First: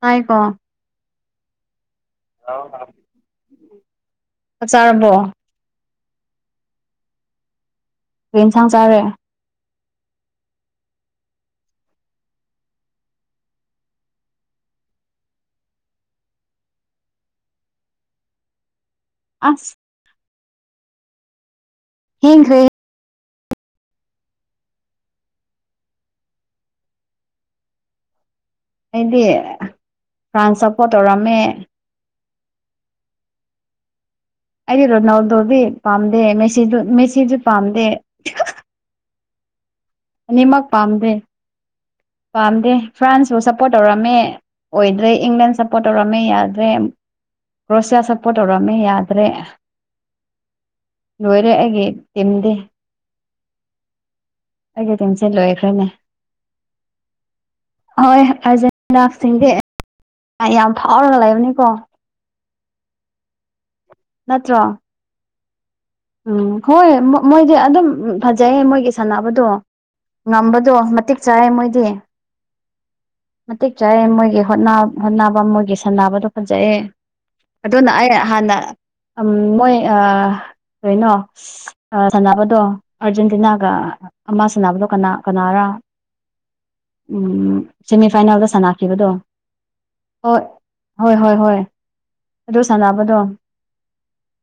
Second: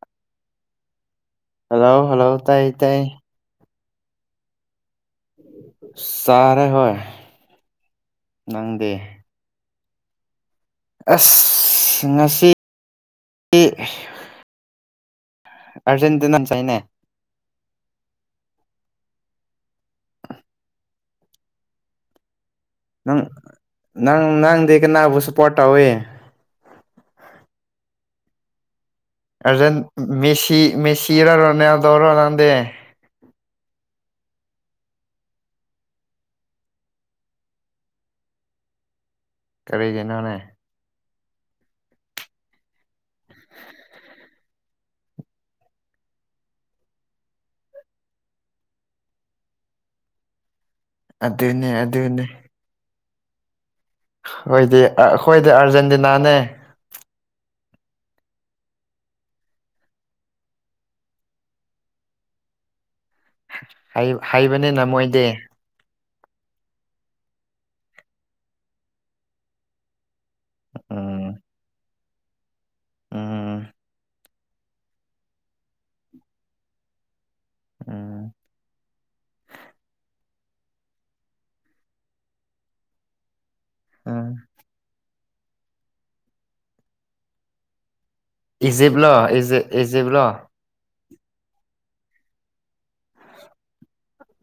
ꯇꯥꯏ ꯀꯣ ꯑꯂꯣ ꯍꯂꯣ ꯇꯥꯏ ꯇꯥꯏ ꯆꯥꯔꯝꯕꯣ ꯆꯥꯦ ꯍꯣꯏ ꯀꯔꯤ ꯌꯦꯟꯁꯥꯡ ꯅꯪꯗꯤ ꯆꯥꯔꯦ ꯑꯁ ꯉꯁꯤ ꯑꯔꯖꯦꯟꯇꯤꯅꯥꯅ ꯆꯥꯏꯅꯦ ꯑꯁ ꯍꯤꯡꯔꯤ ꯅꯪ ꯅꯪ ꯅꯪꯗꯤ ꯀꯅꯥꯕꯨ ꯁꯄꯣꯔꯠ ꯇꯧꯏ ꯑꯩꯗꯤ ꯐ꯭ꯔꯥꯟꯁ ꯑꯗꯨꯁꯤ ꯁꯞꯄꯣꯔꯠ ꯇꯧꯔꯝꯃꯦ ꯃꯦꯁꯤꯔꯔꯣꯅꯦꯗꯧꯔꯣꯅ ꯗꯦ ꯑꯩꯗꯤ ꯔꯣꯅꯥꯎꯗꯣꯗꯤ ꯄꯥꯝꯗꯦ ꯃꯦꯁꯤ ꯗꯨ ꯃꯦꯁꯤꯖꯨ ꯄꯥꯝꯗꯦ ꯇꯔꯒꯦ ꯑꯅꯤꯃꯛ ꯄꯥꯝꯗꯦ ꯄꯥꯝꯗꯦ ꯐ꯭ꯔꯥꯟꯁꯄꯨ ꯁꯞꯄꯣꯔꯠ ꯇꯧꯔꯝꯃꯦ ꯑꯣꯏꯗ꯭ꯔꯦ ꯏꯪꯂꯦꯟ ꯁꯞꯄꯣꯔꯠ ꯇꯧꯔꯝꯃꯦ ꯌꯥꯗ꯭ꯔꯦ ꯀ꯭ꯔꯣꯁꯤꯌꯥ ꯁꯞꯄꯣꯔꯠ ꯇꯧꯔꯝꯃꯦ ꯌꯥꯗ꯭ꯔꯦ ꯑꯗꯨꯅꯦ ꯂꯣꯏꯔꯛꯑꯒꯦ ꯑꯗꯨꯅꯦ ꯇꯤꯟꯗꯦ ꯑꯩꯣꯏꯗꯤ ꯑꯩꯒꯤ ꯇꯤꯝꯁꯦ ꯑꯩꯈꯣꯏꯗꯤ ꯂꯣꯏꯈ꯭ꯔꯦꯅꯦ ꯑꯥꯔꯖꯦꯟꯇꯤꯅꯥꯅꯦ [inaudible] ꯍꯣꯏ ꯑꯥꯔꯖꯦꯟꯇꯤꯅꯥꯁꯤꯡꯗꯤ ꯌꯥꯝ ꯐꯥꯎꯔꯒ ꯂꯩꯕꯅꯤꯀꯣ ꯅꯠꯇ꯭ꯔꯣ ꯍꯩꯕꯅꯦ ꯅꯝꯃꯣꯏꯗꯦ ꯎꯝ ꯍꯣꯏ ꯃꯣꯏꯗꯤ ꯑꯗꯨꯝ ꯐꯖꯩ ꯃꯣꯏꯒꯤ ꯁꯥꯟꯅꯕꯗꯣ ꯉꯝꯕꯗꯣ ꯃꯇꯦꯛ ꯎꯝ ꯆꯥꯏ ꯃꯣꯏꯗꯤ ꯎꯝ ꯃꯇꯤꯛ ꯆꯥꯏ ꯃꯣꯏꯒꯤ ꯍꯣꯠꯅꯕ ꯅꯥꯕ ꯃꯣꯏꯒꯤ ꯁꯟꯅ ꯅꯥꯕꯗꯣ ꯐꯖꯩꯌꯦ ꯑꯗꯨꯅ ꯑꯩ ꯎꯝ ꯍꯥꯟꯅ ꯃꯣꯏ ꯀꯣꯏꯅꯣ ꯁꯥꯟꯅꯕꯗꯣ ꯑꯔꯖꯦꯟꯇꯤꯅꯥ ꯎꯝ ꯑꯃ ꯁꯅꯕꯗꯣ ꯀꯅꯥꯔ ꯎ ꯁꯦꯃꯤꯐꯥꯏꯅꯦꯜꯗ ꯁꯥꯟꯅꯈꯤꯕꯗꯣ ꯏꯖꯤꯞꯂꯣ ꯏ ꯏꯖꯤꯞꯂꯣ ꯍꯣꯏ ꯍꯣꯏ ꯍꯣꯏ ꯍꯣꯏ ꯑꯗꯨ ꯁꯥꯟꯅꯕꯗꯣ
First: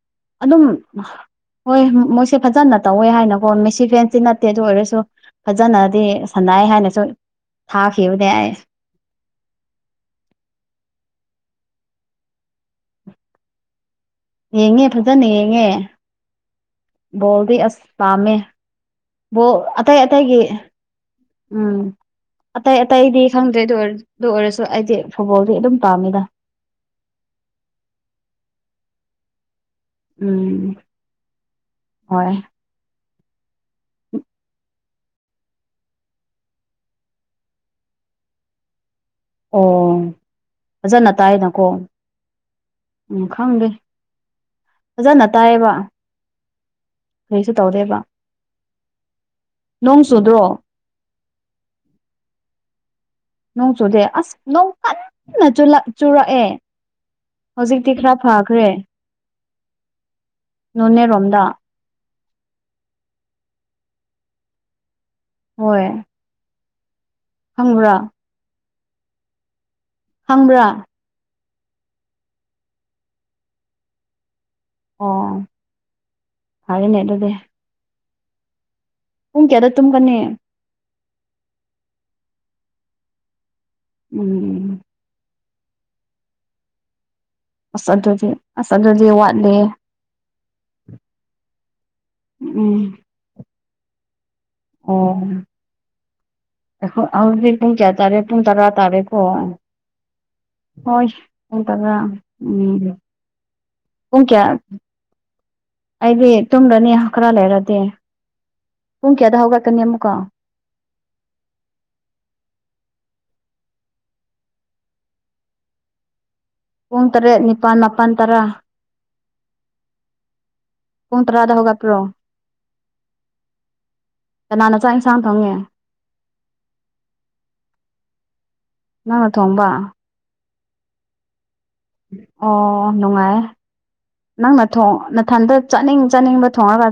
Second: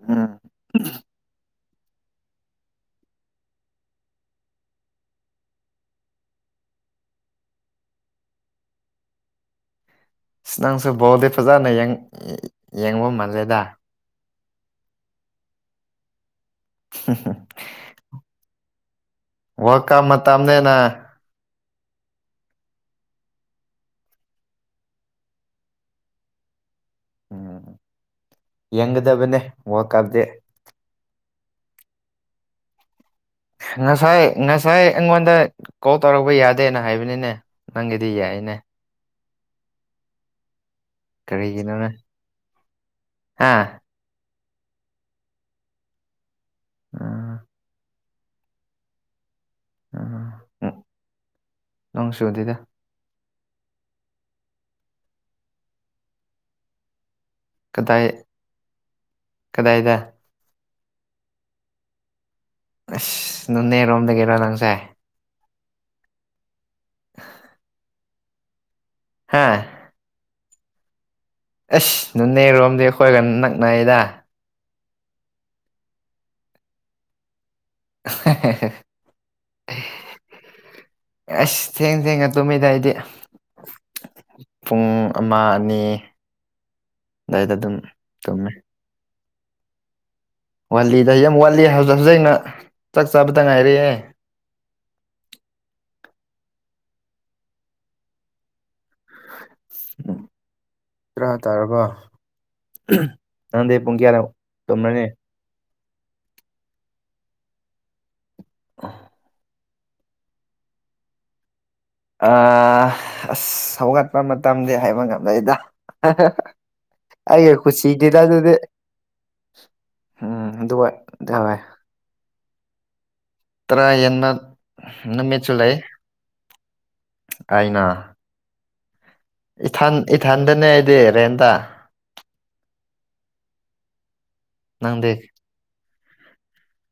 ꯎꯝ ꯑꯗꯨꯝ ꯍꯣꯏ ꯃꯣꯏꯁꯦ ꯐꯖꯅ ꯇꯧꯋꯦ ꯍꯥꯏꯅꯀꯣ ꯃꯦꯁꯤ ꯐꯦꯟꯁꯤ ꯅꯠꯇꯦ ꯑꯗꯨ ꯑꯣꯏꯔꯁꯨ ꯐꯖꯅꯗꯤ ꯁꯅꯥꯏ ꯍꯥꯏꯅꯁꯨ ꯊꯥꯈꯤꯕꯅꯦ ꯑꯩ ꯁꯤ ꯅꯪꯁꯨ ꯕꯣꯗꯦ ꯐꯖꯥꯅ ꯌꯦꯡꯕ ꯃꯥꯟꯖꯩꯗ ꯌꯦꯡꯉꯦ ꯐꯖꯅ ꯌꯦꯡꯉꯦ ꯕꯣꯜꯗꯤ ꯑꯁ ꯄꯥꯝꯃꯦꯕ ꯋꯥꯔꯜ ꯑꯇꯩ ꯀꯞ ꯑꯇꯩꯒꯤ ꯃꯇꯝꯅꯤꯅ ꯎꯝ ꯑꯇꯩ ꯑꯇꯩꯗꯤ ꯈꯪꯗ꯭ꯔꯦ ꯑꯗꯨ ꯑꯗꯨ ꯑꯣꯏꯔꯁꯨ ꯑꯩꯗꯤ ꯐꯨꯠꯕꯣꯜꯗꯤ ꯑꯗꯨꯝ ꯄꯥꯝꯃꯤꯗ ꯎꯝ ꯌꯦꯡꯒꯗꯕꯅꯦ ꯋꯥꯔꯜ ꯀꯞꯇꯤ ꯎꯝ ꯍꯣꯏ ꯉꯁꯥꯏ ꯉꯁꯥꯏ ꯏꯣꯣꯟꯗ ꯀꯣꯜ ꯇꯧꯔꯛꯄ ꯌꯥꯗꯦꯅ ꯍꯥꯏꯕꯅꯤꯅꯦ ꯅꯪꯒꯤꯗꯤ ꯌꯥꯏꯅꯦ ꯑꯣ ꯐꯖꯅ ꯇꯥꯏꯅꯀꯣ ꯀꯔꯤꯒꯤꯅꯣꯅꯦ ꯍꯥ ꯎꯈꯪꯗꯦ ꯐꯖꯅ ꯇꯥꯏꯌꯦꯕ ꯎꯝ ꯀꯩꯁꯨ ꯇꯧꯗꯦꯕ ꯅꯣꯡ ꯆꯨꯗ꯭ꯔꯣ ꯎꯝ ꯅꯣꯡ ꯁꯨ ꯑꯗꯨꯗ ꯅꯣꯡ ꯆꯨꯗꯦ ꯑꯁ ꯅꯣꯡ ꯀꯟꯅ ꯆꯨꯔꯛꯑꯦ ꯍꯧꯖꯤꯛꯇꯤ ꯀꯗꯥꯏ ꯈꯔ ꯐꯈ꯭ꯔꯦ ꯀꯗꯥꯏꯗ ꯅꯣꯅꯦꯔꯣꯝꯗ ꯑꯁ ꯅꯣꯅꯦꯔꯣꯝꯗꯒꯤꯔ ꯅꯪꯁꯦ ꯍꯣꯏ ꯈꯪꯕ꯭ꯔꯥ ꯍꯥꯥ ꯍꯪꯕ꯭ꯔꯥ ꯑꯁ ꯅꯅꯦꯔꯣꯝꯗꯤ ꯑꯩꯈꯣꯏꯒ ꯅꯛꯅꯩꯗ ꯑꯣ ꯍꯥꯏꯅꯦ ꯑꯗꯨꯣꯗ [unintelligible] ꯄꯨꯡ ꯀꯌꯥꯗ ꯇꯨꯝꯒꯅꯤ ꯑꯁ ꯊꯦꯡ ꯊꯦꯡꯉ ꯇꯨꯝꯃꯤꯗ ꯍꯥꯏꯗꯤ ꯎꯝ ꯄꯨꯡ ꯑꯃ ꯑꯅꯤ ꯑꯗꯨꯋꯥꯏꯗ ꯑꯗꯨꯝ ꯑꯁ ꯑꯗꯨꯗꯤ ꯇꯨꯝꯃꯦ ꯑꯁ ꯑꯗꯨꯗꯤ ꯋꯥꯠꯂꯤ ꯋꯥꯠꯂꯤꯗ ꯑꯩ ꯌꯥꯝ ꯋꯥꯠꯂꯤ ꯍꯧꯖꯤꯛ ꯍꯧꯖꯤꯛ ꯑꯩꯅ ꯎꯝ ꯆꯥꯛ ꯆꯥꯕꯗ ꯉꯥꯏꯔꯦꯦ ꯑꯣ ꯑꯩꯈꯣꯏ ꯍꯧꯛꯇꯛ ꯄꯨꯡ ꯀꯌꯥ ꯇꯥꯔꯦ ꯄꯨꯡ ꯇꯔꯥ ꯇꯥꯔꯦꯀꯣ [unintelligible] ꯍꯣꯏ ꯇꯔꯥ ꯍ ꯇꯥꯔꯕ ꯇꯔ ꯎꯝ ꯅꯪꯗꯤ ꯄꯨꯡ ꯀꯌꯥꯗ ꯎꯨꯡ ꯀꯌꯥ ꯇꯨꯝꯔꯅꯤ ꯑꯩꯗꯤ ꯇꯨꯝꯈꯅꯤ ꯈꯔ ꯂꯩꯔꯗꯤ ꯄꯨꯡ ꯀꯌꯥꯗ ꯍꯧꯒꯠꯀꯅꯤ ꯑꯃꯨꯛꯀꯣ ꯑ ꯑꯁ ꯍꯧꯒꯠꯄ ꯃꯇꯝꯗꯤ ꯍꯥꯏꯕ ꯉꯝꯗꯩꯗ ꯄꯨꯡ ꯇꯔꯦꯠ ꯑꯩꯒꯤ ꯅꯤꯄꯥꯜ ꯃꯥꯄꯜ ꯈꯨꯨꯁꯤꯒꯤꯗ ꯇꯔꯥ ꯑꯗꯨꯗꯤ ꯎꯝ ꯑꯗꯨ ꯀꯨꯟ ꯇꯔꯥꯗ ꯍꯒ ꯄ꯭ꯔꯣ ꯇꯔꯥ ꯍꯟꯕ ꯀꯅꯥꯅ ꯆꯥꯛ ꯏꯟꯁꯥꯡ ꯅꯨꯃꯤꯠꯁꯨ ꯊꯣꯡꯉꯦ ꯂꯩ ꯑꯩꯅ ꯅꯪꯅ ꯊꯣꯝꯕ ꯏꯊꯟ ꯏꯊꯟꯗꯅꯦ ꯑꯩꯗꯤ ꯔꯦꯟꯇ ꯑꯣ ꯅꯨꯡꯉꯥꯏ ꯅꯪ ꯅꯊꯣꯡ ꯅꯪꯗꯤ ꯅꯊꯟꯗ ꯆꯥꯅꯤꯡ ꯆꯥꯅꯤꯡꯕ ꯊꯣꯡꯉꯒ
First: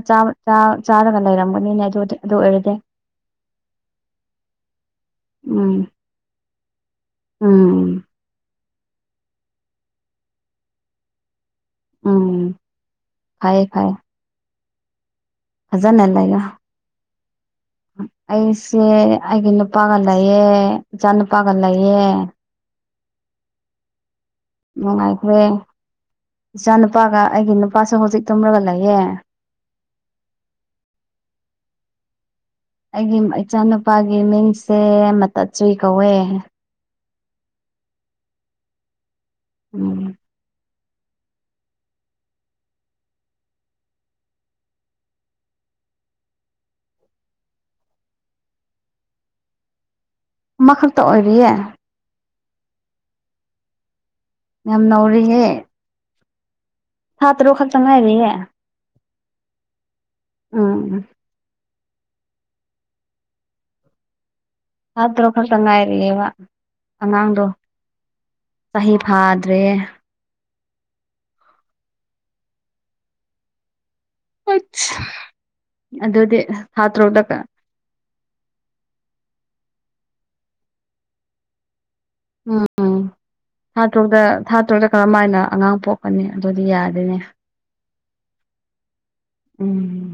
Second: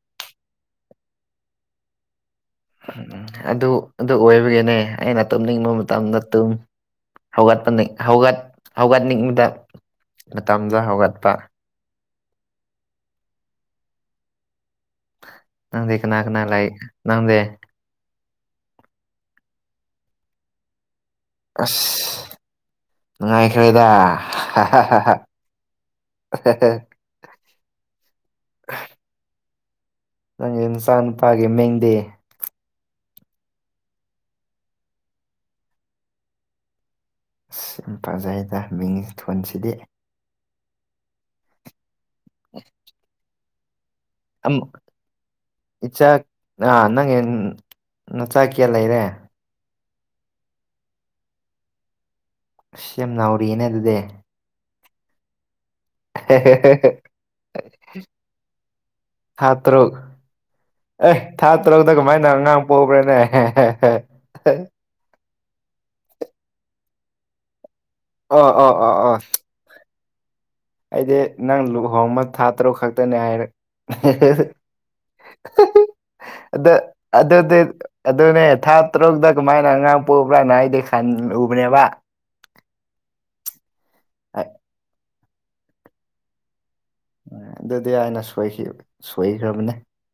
ꯆꯥꯔꯒ ꯂꯩꯔꯝꯒꯅꯤꯅꯦ ꯑꯗꯨ ꯑꯗꯨ ꯑꯣꯏꯔꯗꯤ ꯎꯝ ꯑꯗꯨ ꯑꯗꯨ ꯑꯣꯏꯕꯒꯤꯅꯦ ꯑꯩꯅ ꯎꯝ ꯇꯨꯝꯅꯤꯡꯕ ꯃꯇꯝꯗ ꯇꯨꯝ ꯍꯧꯒꯠꯄ ꯎꯝ ꯍꯧꯒꯠ ꯍꯧꯒꯠꯅꯤꯡꯕꯗ ꯃꯇꯝꯗ ꯍꯧꯒꯠꯄ ꯎꯝ ꯈꯌꯦꯦ ꯈꯌꯦ ꯅꯪꯗꯦ ꯀꯅꯥ ꯂꯩꯌꯣ ꯀꯅꯥ ꯂꯩ ꯅꯪꯗꯦ ꯑꯩꯁꯦ ꯑꯩꯒꯤ ꯅꯨꯄꯥꯒ ꯂꯩꯑ ꯏꯆꯥ ꯅꯨꯄꯥꯒ ꯑꯁ ꯂꯩꯑ ꯅꯨꯡꯉꯥꯏꯈ꯭ꯔꯦꯗ ꯅꯨꯡꯉꯥꯏꯈ꯭ꯔꯦ ꯏꯆꯥ ꯅꯨꯨꯄꯥꯒ ꯑꯩꯒꯤ ꯅꯨꯄꯥꯁꯨ ꯍꯧꯖꯤꯛ ꯇꯨꯝꯂꯒ ꯂꯩꯌꯦ ꯅꯪꯒꯤ ꯅꯨꯆꯥ ꯅꯨꯨꯄꯥꯒꯤ ꯃꯤꯡꯗꯤ ꯑꯩꯒꯤ ꯏꯆꯥꯅꯨꯄꯥꯒꯤ ꯃꯤꯡꯁꯦ ꯃꯇꯠꯆꯨꯏ ꯀꯧꯋꯦ ꯑꯁ ꯌꯥꯝ ꯐꯖꯩꯗ ꯃꯤꯡ ꯊꯣꯟꯁꯤꯗꯤ ꯎꯝ ꯑ ꯏꯆꯥ ꯅꯪ ꯅꯆꯥ ꯀꯌꯥ ꯂꯩꯔꯦ ꯃꯈꯛꯇ ꯑꯣꯏꯔꯤꯌꯦ ꯑꯁ ꯌꯥꯝ ꯅꯥꯥꯎꯔꯤꯌꯦꯅꯦ ꯑꯗꯨꯗꯤ ꯌꯥꯝ ꯅꯧꯔꯤꯍꯦ ꯍ ꯉꯥꯏꯔꯤꯌꯦ ꯊꯇ꯭ꯔꯣ ꯎꯝ ꯑꯦ ꯊꯥ ꯇꯔꯨꯛꯇ ꯀꯃꯥꯏꯅ ꯑꯉꯥꯡ ꯄꯣꯛꯈ꯭ꯔꯦꯅꯦ ꯊꯥ ꯇꯥꯔꯨꯛ ꯈꯛꯇ ꯉꯥꯏꯔꯛꯑꯦꯕ ꯑꯉꯥꯡꯗꯣ ꯑꯣ ꯑꯣ ꯆꯍꯤ ꯑꯣ ꯑꯣ ꯐꯥꯗ꯭ꯔꯦ ꯑꯩꯗꯤ ꯅꯪ ꯂꯨꯍꯣꯡꯕ ꯊꯥ ꯇꯔꯨꯛ ꯈꯛꯇꯅꯦ ꯍꯥꯏꯔꯦ ꯑꯩꯠꯁ ꯑꯗꯨꯗꯤ ꯑꯗ ꯊꯥ ꯑꯗ ꯇꯔꯨꯛꯇ ꯑꯗꯨꯅꯦ ꯊꯥ ꯇꯔꯨꯛꯇ ꯀꯃꯥꯏꯅ ꯑꯉꯥꯡ ꯄꯣꯛꯕ꯭ꯔꯥꯅ ꯍꯥꯏꯗꯤ ꯈꯜꯂꯕꯅꯦꯕ ꯎꯝ ꯎꯝ ꯊꯥ꯭ꯔꯨꯛꯇ ꯊꯥ ꯇꯔꯨꯛꯇ ꯀꯔꯝ ꯍꯥꯏꯅ ꯑꯉꯥꯡ ꯄꯣꯛꯀꯅꯤ ꯑꯗꯨꯗꯤ ꯌꯥꯗꯣꯏꯅꯦ ꯑꯗꯨꯗꯤ ꯑꯅꯁꯨꯋꯥꯏꯁꯤ ꯁꯣꯏꯈ꯭ꯔꯕꯅꯦ ꯎꯝ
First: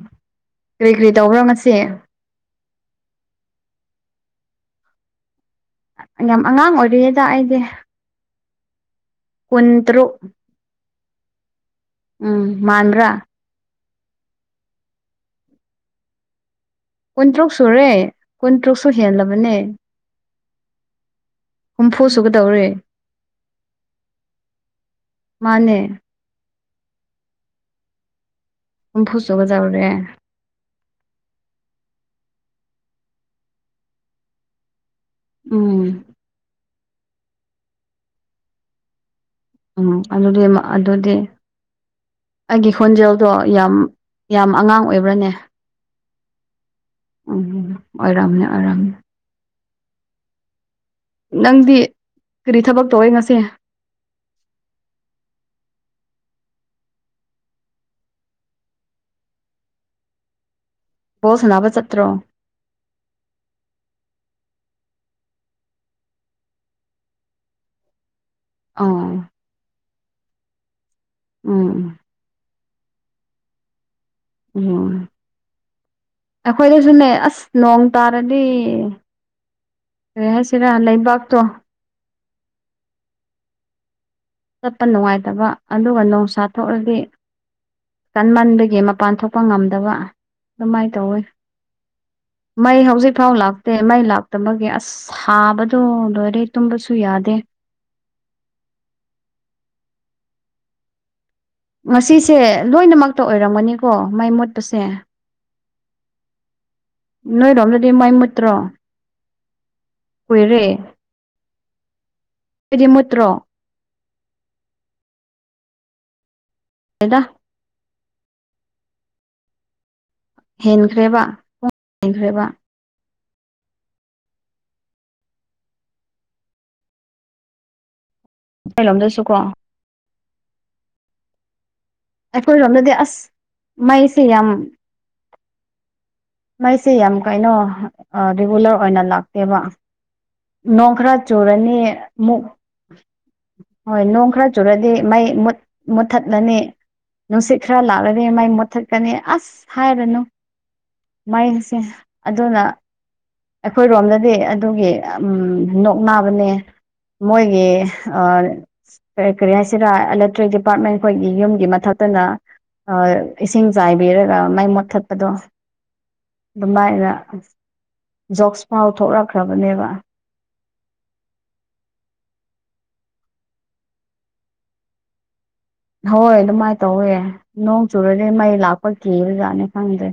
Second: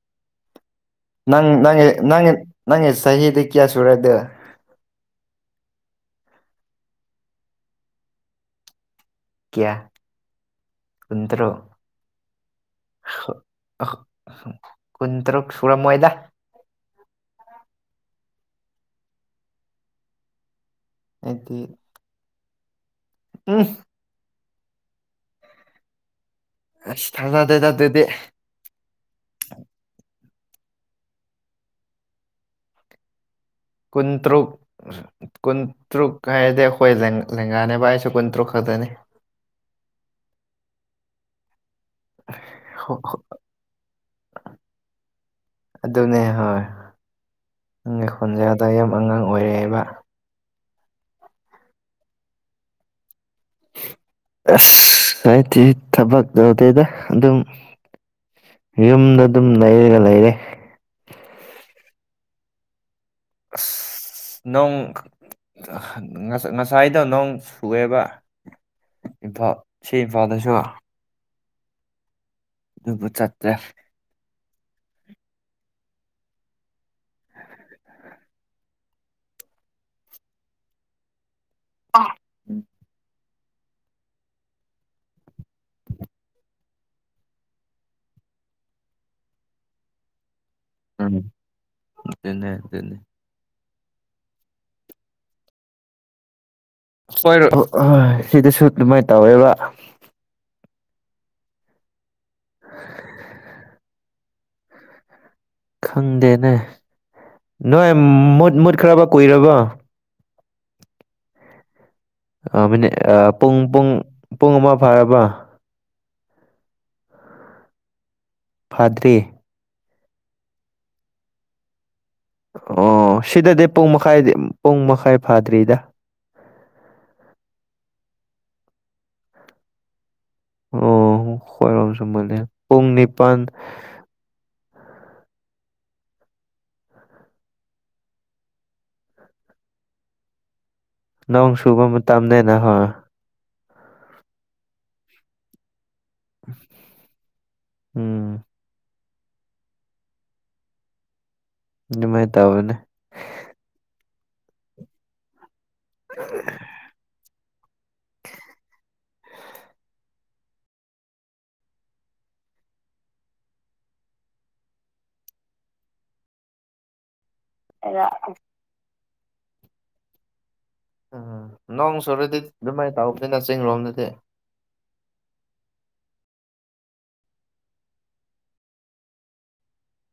ꯀꯔꯤ ꯀꯔꯤ ꯇꯧꯕ꯭ꯔꯣ ꯅꯪ ꯉꯁꯤ ꯅꯪ ꯅꯪ ꯅꯪꯒꯤ ꯆꯍꯤꯗꯤ ꯀꯌꯥ ꯁꯨꯔꯦꯗꯣ ꯌꯥꯝ ꯑꯉꯥꯡ ꯑꯣꯏꯔꯤꯌꯦꯗ ꯑꯩꯗꯤ ꯀꯌꯥ ꯀꯨꯟꯇꯨ ꯀꯨꯟꯇꯔꯨꯛ ꯎꯝ ꯃꯥꯗ꯭ꯔꯥ ꯑ ꯀꯨꯟ ꯇꯔꯨꯛ ꯁꯨꯔꯝꯃꯣꯏꯗ ꯀꯨꯟꯇꯔꯨꯛ ꯁꯨꯔꯦ ꯀꯨꯟꯇꯔꯨꯛꯁꯨ ꯍꯦꯜꯂꯕꯅꯦ ꯑꯩꯗꯤ ꯍꯨꯝꯐꯨ ꯁꯨꯒꯗꯧꯔꯦ ꯎꯝꯐ ꯃꯥꯅꯦ ꯑꯁ ꯊꯥꯖꯗꯦꯗ ꯑꯗꯨꯗꯤ ꯍꯨꯝꯐꯨꯁꯨꯒꯗꯧꯔꯦ ꯀꯨꯟꯇ꯭ꯔꯨꯛ ꯎꯝ ꯀꯨꯟꯇ꯭ꯔꯨꯛ ꯀꯥ ꯍꯥꯢꯗꯤ ꯑꯩꯈꯣꯏ ꯂꯦꯡꯒꯥꯅꯦꯕ ꯑꯩꯁꯨ ꯀꯨꯟꯇꯔꯨꯛ ꯈꯛꯇꯅꯤ ꯎꯝ ꯑꯗꯨꯗꯤ ꯃꯥ ꯑꯗꯨꯗꯤ ꯑꯩꯒꯤ ꯈꯣꯟꯖꯦꯜꯗꯣ ꯌꯥꯝ ꯌꯥꯝ ꯑꯉꯥꯡ ꯑꯣꯏꯕ꯭ꯔꯅꯦ ꯑꯗꯨꯅꯦ ꯍꯣꯏ ꯎꯝ ꯅꯪꯒꯤ ꯑꯔꯝꯅꯦ ꯈꯣꯟꯖꯦꯜꯗꯣ ꯌꯥꯝ ꯑꯔꯝꯅꯦ ꯑꯉꯥꯡ ꯑꯣꯏꯔꯦꯕ ꯅꯪꯗꯤ ꯀꯔꯤ ꯊꯕꯛ ꯇꯧꯋꯦ ꯉꯁꯤ ꯑꯁ ꯍꯥꯢꯗꯤ ꯊꯕꯛ ꯇꯧꯗꯦꯗ ꯑꯗꯨꯝ ꯌꯨꯝꯗ ꯑꯗꯨꯝ ꯅꯩꯔꯒ ꯂꯩꯔꯦ ꯕꯣꯜ ꯁꯅꯥꯕ ꯆꯠꯇ꯭ꯔꯣ ꯑꯁ ꯅꯣꯡ ꯉꯁꯥꯏꯗꯣ ꯅꯣꯡ ꯆꯨꯑꯦꯕ ꯑꯥ ꯏꯝꯐꯥꯜ ꯁꯤ ꯏꯝꯐꯥꯜꯗꯁꯨ ꯎꯝ ꯑꯗꯨꯕꯨ ꯆꯠꯇ꯭ꯔꯦ ꯎꯝ ꯍꯣꯢ ꯑꯩꯈꯣꯏꯗꯁꯨꯅꯦ ꯑꯁ ꯅꯣꯡ ꯇꯥꯔꯗꯤ ꯀꯔꯤ ꯍꯥꯏꯁꯤꯔꯥ ꯂꯩꯕꯥꯛꯇꯣ ꯎꯝ ꯆꯠꯄ ꯅꯨꯡꯉꯥꯏꯇꯕ ꯑꯗꯨꯒ ꯅꯣꯡꯁꯥ ꯊꯣꯛꯑꯗꯤ ꯀꯟꯃꯟꯕꯒꯤ ꯃꯄꯥꯟ ꯊꯣꯛꯄ ꯉꯝꯗꯕ ꯑꯗꯨꯃꯥꯏꯅ ꯇꯧꯋꯦ ꯎꯝ ꯑꯗꯨꯅꯦ ꯃꯩ ꯑꯗꯨꯅꯦ ꯍꯧꯖꯤꯛ ꯐꯥꯎ ꯂꯥꯛꯇꯦ ꯃꯩ ꯂꯥꯛꯇꯕꯒꯤ ꯑꯁ ꯁꯥꯕꯗꯣ ꯂꯣꯏꯔꯦ ꯇꯨꯝꯕꯁꯨ ꯍꯣꯏ ꯌꯥꯗꯦ ꯑꯥ ꯍꯣꯢ ꯁꯤꯗꯁꯨ ꯗꯨꯃꯥꯏ ꯇꯧꯋꯦꯕ ꯉꯁꯤꯁꯦ ꯂꯣꯏꯅꯃꯛꯇ ꯑꯣꯏꯔꯝꯃꯅꯤꯀꯣ ꯃꯩ ꯃꯨꯠꯄꯁꯦ ꯈꯪꯗꯦꯅꯦ ꯅꯣꯏꯔꯣꯝꯗꯗꯤ ꯅꯣꯏ ꯃꯩ ꯃꯨꯠꯇ꯭ꯔꯣ ꯃꯨꯠ ꯃꯨꯠ ꯈ꯭ꯔꯕ ꯀꯨꯏꯔꯕ ꯀꯨꯏꯔꯦ ꯅꯣꯏꯗꯤ ꯑꯕꯅꯦ ꯑꯥ ꯃꯨꯠꯇ꯭ꯔꯣ ꯄꯨꯡ -ꯄꯨꯡ ꯄꯨꯡ ꯑꯃ ꯐꯥꯔꯕ ꯇꯦꯗꯥ ꯐꯠꯇ꯭ꯔꯤ ꯍꯦꯟꯈ꯭ꯔꯦꯕ [inaudible] ꯍꯦꯟꯈ꯭ꯔꯦꯕ ꯑꯣ ꯁꯤꯗꯗꯤ ꯄꯨꯡ ꯃꯈꯥꯏꯗꯤ ꯄꯨꯡ ꯃꯈꯥꯏ ꯐꯥꯗ꯭ꯔꯤꯗ ꯅꯣꯢꯂꯣꯝꯗꯁꯨ ꯀꯣ ꯑꯣ ꯈꯣꯏ ꯔꯣꯝꯁꯨꯨꯝꯕꯜꯂꯦ ꯄꯨꯡ ꯑꯩꯈꯣꯏꯔꯣꯝꯗꯗꯤ ꯑꯁ ꯅꯤꯄꯜ ꯃꯩꯁꯦ ꯌꯥꯝ ꯃꯩꯁꯦ ꯌꯥꯝ ꯀꯩꯅꯣ ꯔꯤꯒꯨꯂꯔ ꯑꯣꯏꯅ ꯂꯥꯛꯇꯦꯕ ꯈꯔ ꯅꯣꯡ ꯆꯨꯔꯅꯤ ꯁꯨꯕ ꯑꯃꯨꯛ ꯃꯇꯝꯅꯦꯅ ꯍꯣꯏ ꯍꯣꯏ ꯅꯣꯡ ꯈꯔ ꯆꯨꯔꯗꯤ ꯃꯩ ꯃꯨꯠ ꯃꯨꯠꯊꯠꯂꯅꯤ ꯅꯨꯡꯁꯤꯠ ꯈꯔ ꯂꯥꯛꯂꯗꯤ ꯎꯝ ꯃꯩ ꯃꯨꯠꯊꯠꯀꯅꯤ ꯑꯁ ꯍꯥꯏꯔꯅꯨ ꯃꯩꯁꯦ ꯑꯗꯨꯃꯥꯏꯅ ꯑꯗꯨꯅ ꯇꯧꯕꯅꯦ ꯑꯩꯈꯣꯏ ꯔꯣꯝꯗꯗꯤ ꯑꯗꯨꯒꯤ ꯌꯥꯝ ꯅꯣꯛꯅꯕꯅꯦ ꯃꯣꯏꯒꯤ ꯑꯥ ꯑꯦ ꯀꯔꯤ ꯍꯥꯏꯁꯤꯔꯥ ꯏꯂꯦꯛꯇ꯭ꯔꯤꯛ ꯗꯤꯄꯥꯔꯠꯃꯦꯟ ꯈꯣꯏꯒꯤ ꯌꯨꯝꯒꯤ ꯃꯊꯛꯇꯅ ꯏꯁꯤꯡ ꯆꯥꯏꯕꯤꯔꯒ ꯃꯩ ꯃꯨꯠꯊꯠꯄꯗꯣ ꯑꯗꯨꯃꯥꯏꯅ ꯖꯣꯛꯁ ꯐꯥꯎ ꯊꯣꯛꯂꯛꯈ꯭ꯔꯕꯅꯦꯕ ꯎꯝ ꯅꯣꯡ ꯆꯨꯔꯗꯤ ꯗꯨꯃꯥꯏ ꯇꯧꯕꯅꯤꯅ ꯆꯤꯡ ꯔꯣꯝꯗꯗꯤ ꯍꯣꯏ ꯑꯗꯨꯃꯥꯏꯅ ꯇꯧꯋꯦ ꯅꯣꯡ ꯆꯨꯔꯗꯤ ꯃꯩ ꯂꯥꯛꯄ ꯀꯤꯕꯖꯥꯠꯅꯦ ꯈꯪꯗꯦ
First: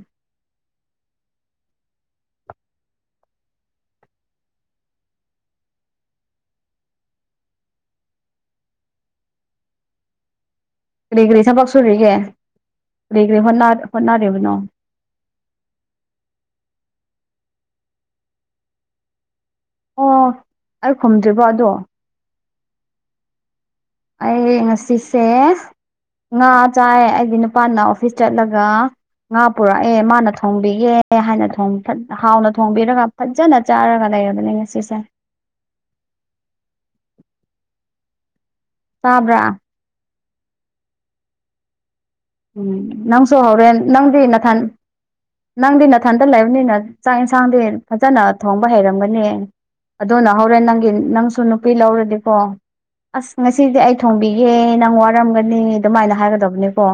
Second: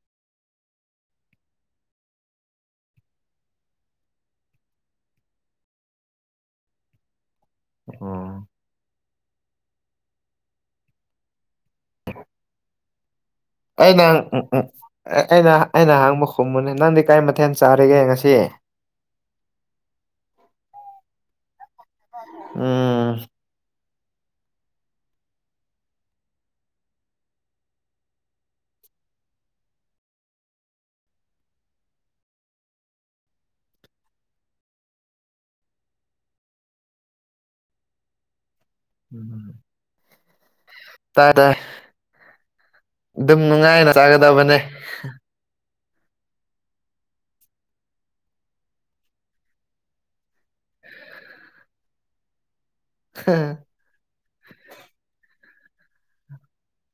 ꯑꯣ ꯀꯔꯤ ꯀꯔꯤ ꯊꯕꯛ ꯁꯨꯔꯤꯒꯦ ꯀꯔꯤ ꯀꯔꯤ ꯍꯣꯠꯅꯔꯤꯕꯅꯣ ꯑꯦ ꯑꯩꯅ ꯑꯩꯅ ꯍꯥꯡꯕ ꯈꯨꯝꯃꯨꯅꯦ ꯅꯪꯗꯤ ꯀꯩ ꯃꯊꯦꯜ ꯆꯥꯔꯤꯒꯦ ꯉꯁꯤ ꯑꯣ ꯑꯩ ꯈꯨꯝꯗ꯭ꯔꯤꯕꯣ ꯑꯗꯣ ꯎꯝ ꯑꯩ ꯉꯁꯤꯁꯦ ꯉꯥ ꯆꯥꯏꯌꯦ ꯑꯩꯒꯤ ꯅꯨꯄꯥꯅ ꯑꯣꯐꯤꯁ ꯆꯠꯂꯒ ꯉꯥ ꯄꯨꯔꯛꯑꯦ ꯃꯥꯅ ꯊꯣꯡꯕꯤꯒꯦ ꯍꯥꯏꯅ ꯍꯥꯎꯅ ꯊꯣꯡꯕꯤꯔꯒ ꯐꯖꯅ ꯆꯥꯔꯒ ꯂꯩꯔꯕꯅꯦ ꯉꯁꯤꯁꯦ ꯇꯥꯕ꯭ꯔꯥ ꯎꯝ ꯇꯥꯏ ꯇꯥꯏ ꯎꯝ ꯅꯪꯁꯨ ꯑꯗꯨꯝ ꯍꯧꯔꯦꯟ ꯅꯨꯡꯉꯥꯏꯅ ꯅꯪꯗꯤ ꯅꯥꯊꯟ ꯆꯥꯒꯗꯕꯅꯦ ꯅꯪꯗꯤ ꯅꯊꯟꯇ ꯂꯩꯕꯅꯤꯅ ꯆꯥꯛ ꯏꯟꯁꯥꯡꯗꯤ ꯐꯖꯟꯅ ꯊꯣꯡꯕ ꯍꯩꯔꯝꯒꯅꯤ ꯑꯗꯨꯅ ꯍꯧꯔꯦꯟ ꯅꯪꯒꯤ ꯅꯪꯁꯨ ꯅꯨꯄꯤ ꯂꯧꯔꯗꯤꯀꯣ ꯑꯁ ꯉꯁꯤꯗꯤ ꯑꯩ ꯊꯣꯡꯕꯤꯒꯦ ꯅꯪ ꯋꯥꯔꯝꯒꯅꯤ ꯑꯗꯨꯃꯥꯏꯅ ꯍꯥꯏꯒꯗꯕꯅꯤꯀꯣ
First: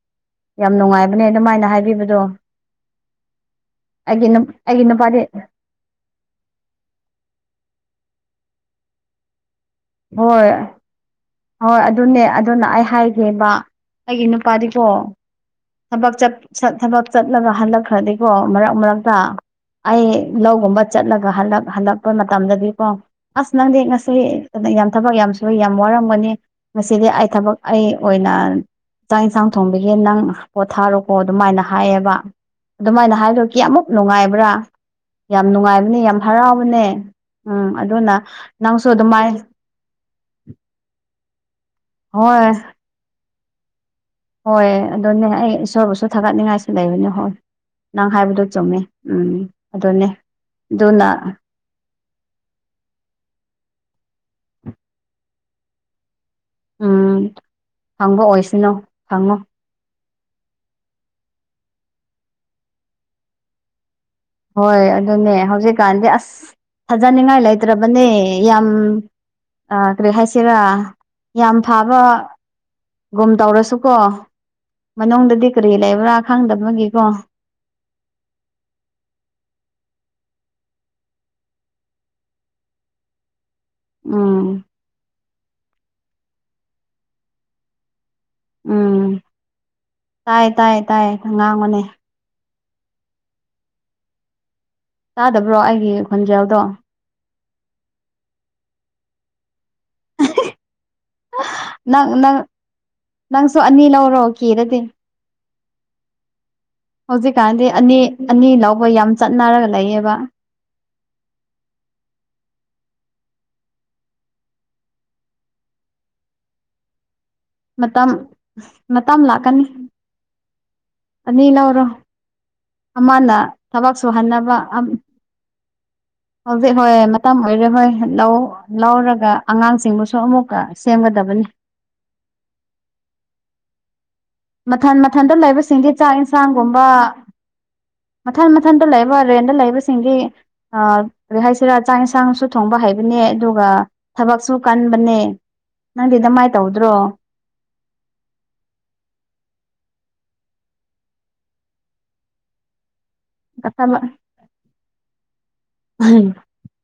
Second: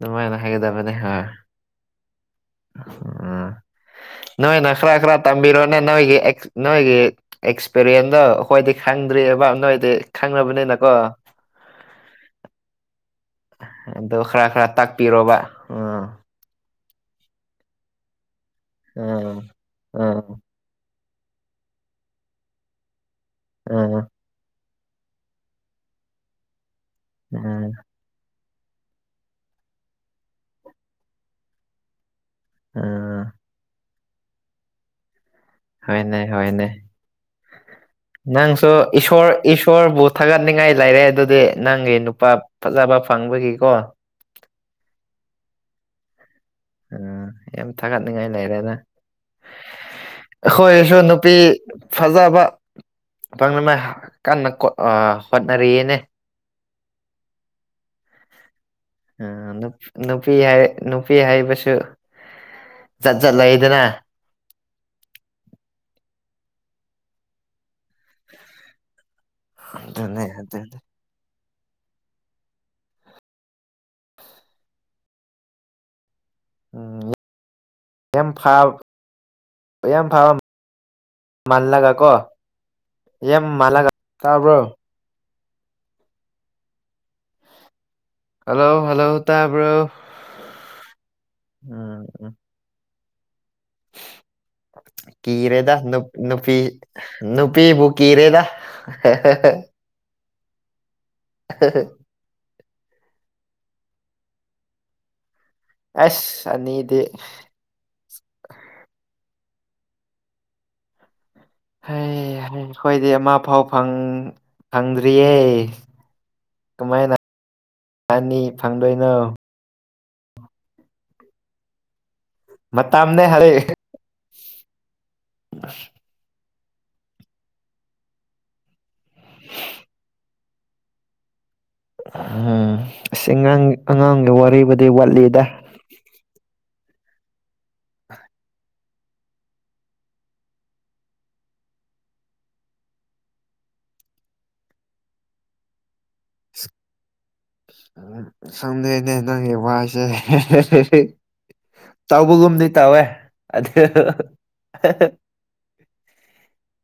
ꯅꯃꯥꯏ ꯃꯠ ꯌꯥꯝ ꯅꯨꯡꯉꯥꯏꯕꯅꯦ ꯑꯗꯨꯃꯥꯏꯅ ꯍꯥꯏꯕꯤꯕꯗꯣ ꯎꯝ ꯑꯩꯒꯤ ꯅꯨꯞ ꯑꯩꯒꯤ ꯅꯨꯄꯥꯥꯗꯤ ꯅꯦ ꯅꯣꯏꯒꯤ ꯑꯦꯛꯁ ꯅꯣꯏꯒꯤ ꯑꯦꯛꯁꯄꯤꯔꯤꯌꯦꯟꯗꯣ ꯑꯈꯣꯏꯗꯤ ꯈꯪꯗ꯭ꯔꯤꯕ ꯅꯣꯏꯗꯤ ꯍꯣꯏ ꯈꯪꯅꯕꯅꯤꯅꯀꯣ ꯍꯣꯏ ꯑꯗꯨꯅꯦ ꯑꯗꯨꯅ ꯑꯩ ꯍꯥꯏ ꯏꯕ ꯑꯗꯣ ꯑꯩꯒꯤ ꯈꯔ ꯈꯔ ꯅꯨꯄꯥꯗꯤꯀꯣ ꯇꯥꯛꯄꯤꯔꯣꯕ ꯎꯝ ꯊꯕꯛ ꯆꯠ -ꯆꯠ ꯊꯕꯛ ꯆꯠꯂꯒ ꯍꯜꯂꯛꯈ꯭ꯔꯗꯤ ꯀꯣ ꯃꯔꯛ ꯃꯔꯛꯇ ꯎꯝ ꯑꯩ ꯎꯝ ꯂꯧꯒꯨꯝꯕ ꯆꯠꯂꯒ ꯍꯂꯛ ꯍꯜꯂꯛꯄ ꯃꯇꯝꯗꯗꯤꯀꯣ ꯑꯁ ꯅꯪꯗꯤ ꯎꯝ ꯉꯁꯤ ꯑꯗꯨꯅ ꯌꯥꯝ ꯊꯕꯛ ꯌꯥꯝ ꯁꯨꯏ ꯌꯥꯝ ꯋꯥꯔꯝꯒꯅꯤ ꯉꯁꯤꯗꯤ ꯑꯩ ꯊꯕꯛ ꯎꯝ ꯑꯩ ꯑꯣꯏꯅ ꯆꯥꯛ ꯌꯦꯟꯁꯥꯡ ꯊꯣꯡꯕꯤꯒꯦ ꯅꯪ ꯄꯣꯊꯥꯔꯣꯀꯣ ꯑꯗꯨꯃꯥꯏꯅ ꯍꯥꯏꯌꯦꯕ ꯑꯗꯨꯃꯥꯏꯅ ꯎꯝ ꯍꯥꯏꯕ ꯀ ꯑꯃꯨꯛ ꯅꯨꯡꯉꯥꯏꯕ꯭ꯔꯥ ꯌꯥꯝ ꯅꯨꯡꯉꯥꯏꯕꯅꯦ ꯌꯥꯝ ꯍꯣꯏꯅꯦ ꯍꯣꯏꯅꯦ ꯍꯔꯥꯎꯕꯅꯦ ꯎꯝ ꯑꯗꯨꯅ ꯅꯪꯁꯨ ꯑꯗꯨꯃꯥꯏ ꯏꯁꯣꯔꯕꯨ ꯊꯥꯒꯠꯅꯤꯡꯉꯥꯏ ꯂꯩꯔꯦ ꯑꯗꯨꯗꯤ ꯅꯪꯒꯤ ꯅꯨꯄꯥ ꯍꯣꯏ ꯐꯖꯕ ꯐꯪꯕꯒꯤꯀꯣ ꯍꯣꯏ ꯑꯗꯨꯅꯦ ꯑꯩ ꯏꯁꯣꯔꯕꯨꯁꯨ ꯊꯥꯒꯠꯅꯤꯡꯉꯥꯏꯁꯤ ꯂꯩꯕꯅꯦ ꯍꯣꯏ ꯎꯝ ꯌꯥꯝ ꯅꯪ ꯊꯥꯒꯠꯅꯤꯡꯉꯥꯏ ꯍꯥꯏꯕꯗꯣ ꯆꯨꯝꯃꯦ ꯎꯝ ꯑꯗꯨꯅꯦ ꯑꯈꯣꯏꯁꯨ ꯑꯗꯨꯅ ꯅꯨꯄꯤ ꯐꯖꯕ ꯄꯪꯅꯃꯦ ꯀꯟꯅ ꯀꯣꯠ - ꯑꯥ - ꯍꯣꯠꯅꯔꯤꯌꯦꯅꯦ ꯎꯝ ꯐꯪꯕ ꯑꯣꯏꯁꯅꯣ ꯎ ꯅꯨꯄꯤ ꯅꯨꯄꯤ ꯍꯥꯏꯕꯁꯨ ꯖꯥꯠ ꯖꯥꯠ ꯂꯩꯗꯅ ꯍꯣꯏ ꯑꯗꯨꯅꯦ ꯍꯧꯖꯤꯛꯀꯥꯟꯗꯤ ꯑꯁ ꯊꯥꯖꯅꯤꯡꯉꯥꯏ ꯂꯩꯇ꯭ꯔꯕꯅꯦ ꯌꯥꯝ ꯑꯥ ꯀꯔꯤ ꯑꯗꯨꯅꯦ ꯍꯥꯏꯁꯤꯔꯥ ꯑꯗꯨꯅꯦ ꯌꯥꯝ ꯐꯥꯕ ꯒꯨꯝ ꯇꯧꯔꯁꯨꯀꯣ ꯃꯅꯨꯡꯗꯗꯤ ꯀꯔꯤ ꯂꯩꯕ꯭ꯔꯥ ꯈꯪꯗꯕꯒꯤꯀꯣ ꯎꯝ ꯌꯥꯝ ꯐꯥ ꯌꯥꯝ ꯐꯕ ꯃꯥꯜꯂꯒ ꯀꯣ ꯌꯥꯝ ꯃꯥꯜꯂꯒ ꯎꯝ ꯇꯥꯔꯕ꯭ꯔꯣ ꯍꯜꯂꯣ ꯎꯝ ꯍꯜꯂꯣ ꯇꯕ꯭ꯔꯣ ꯇꯥꯏ ꯇꯥꯏ ꯇꯥꯏ ꯉꯥꯡꯉꯣꯅꯦ ꯇꯥꯗꯕ꯭ꯔꯣ ꯀꯤꯔꯦꯗ ꯑꯩꯒꯤ ꯅꯨꯞ -ꯅꯨꯄꯤ ꯈꯣꯟꯖꯦꯜꯗꯣ ꯅꯨꯄꯤꯕꯨ ꯀꯤꯔꯦꯗ ꯍꯦ ꯍꯦ ꯍꯦ ꯎ [unintelligible] ꯅꯪ ꯅꯪ ꯅꯪꯁꯨ ꯑꯅꯤ ꯂꯧꯔꯣ ꯀꯤꯔꯗꯤ ꯑꯁ ꯑꯅꯤ ꯍꯧꯖꯤꯛꯀꯥꯟꯗꯤ ꯑꯅꯤ ꯑꯅꯤ ꯂꯧꯕ ꯌꯥꯝ ꯆꯠꯅꯔꯒ ꯂꯩꯌꯦꯕ ꯍꯩ ꯍꯩ ꯑꯩꯈꯣꯏꯗꯤ ꯑꯃ ꯐꯥꯎ ꯐꯪꯗ꯭ꯔꯤꯌꯦ ꯀꯃꯥꯏꯅ ꯃꯇꯝ ꯑꯅꯤ ꯐꯪꯗꯣꯏꯅꯣ ꯃꯇꯝ ꯂꯥꯛꯀꯅꯤ ꯑꯅꯤ ꯂꯧꯔꯣ ꯃꯇꯝꯅꯦ ꯑꯃꯅ ꯍꯧꯖꯤꯛ ꯊꯕꯛ ꯁꯨꯍꯟꯅꯕ ꯑꯝ- ꯍꯧꯖꯤꯛ ꯍꯣꯏ ꯃꯇꯝ ꯑꯣꯏꯔꯕꯩ ꯍꯣꯏ ꯂ ꯂꯧꯔ ꯑꯗꯨꯒ ꯑꯉꯥꯡꯁꯤꯡꯕꯨꯁꯨ ꯑꯃꯨꯛꯀ ꯁꯦꯝꯒꯗꯕꯅꯤ ꯎꯝ ꯑꯁꯤꯉꯥꯡ ꯑꯉꯥꯡꯒꯤ ꯋꯥꯔꯤ ꯃꯊꯟ ꯃꯊꯟꯇ ꯂꯩꯕꯁꯤꯡꯗꯤ ꯆꯥꯛ ꯏꯟꯁꯥꯡꯒꯨꯝꯕ ꯃꯊꯟ ꯃꯊꯟ ꯂꯩꯕ ꯔꯦꯟꯗ ꯂꯩꯕꯁꯤꯡꯒꯤ ꯀꯔꯤ ꯍꯥꯏꯁꯤꯔꯥ ꯆꯥꯛ ꯌꯦꯟꯁꯥꯡꯁꯨ ꯊꯣꯡꯕ ꯍꯥꯏꯕꯅꯦ ꯑꯗꯨꯒ ꯊꯕꯛꯁꯨ ꯀꯟꯕꯅꯦ ꯅꯪꯗꯤ ꯀꯃꯥꯏꯅ ꯇꯧꯗ꯭ꯔꯣ ꯁꯪꯗꯦꯅꯦ ꯅꯪꯒꯤ ꯋꯥꯁꯦ ꯇꯥꯎꯕꯒꯨꯝꯗꯤ ꯇꯧꯋꯦ ꯑꯗꯨ ꯎꯝ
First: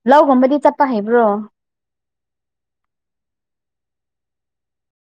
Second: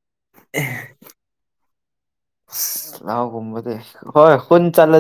ꯂꯧꯒꯨꯝꯕꯗꯤ ꯆꯠꯄ ꯍꯥꯏꯕ꯭ꯔꯣ ꯁꯁ ꯂꯥꯎ ꯒꯨꯝꯕꯗꯤ ꯍꯣꯏ ꯈꯨꯟ ꯆꯠꯂ-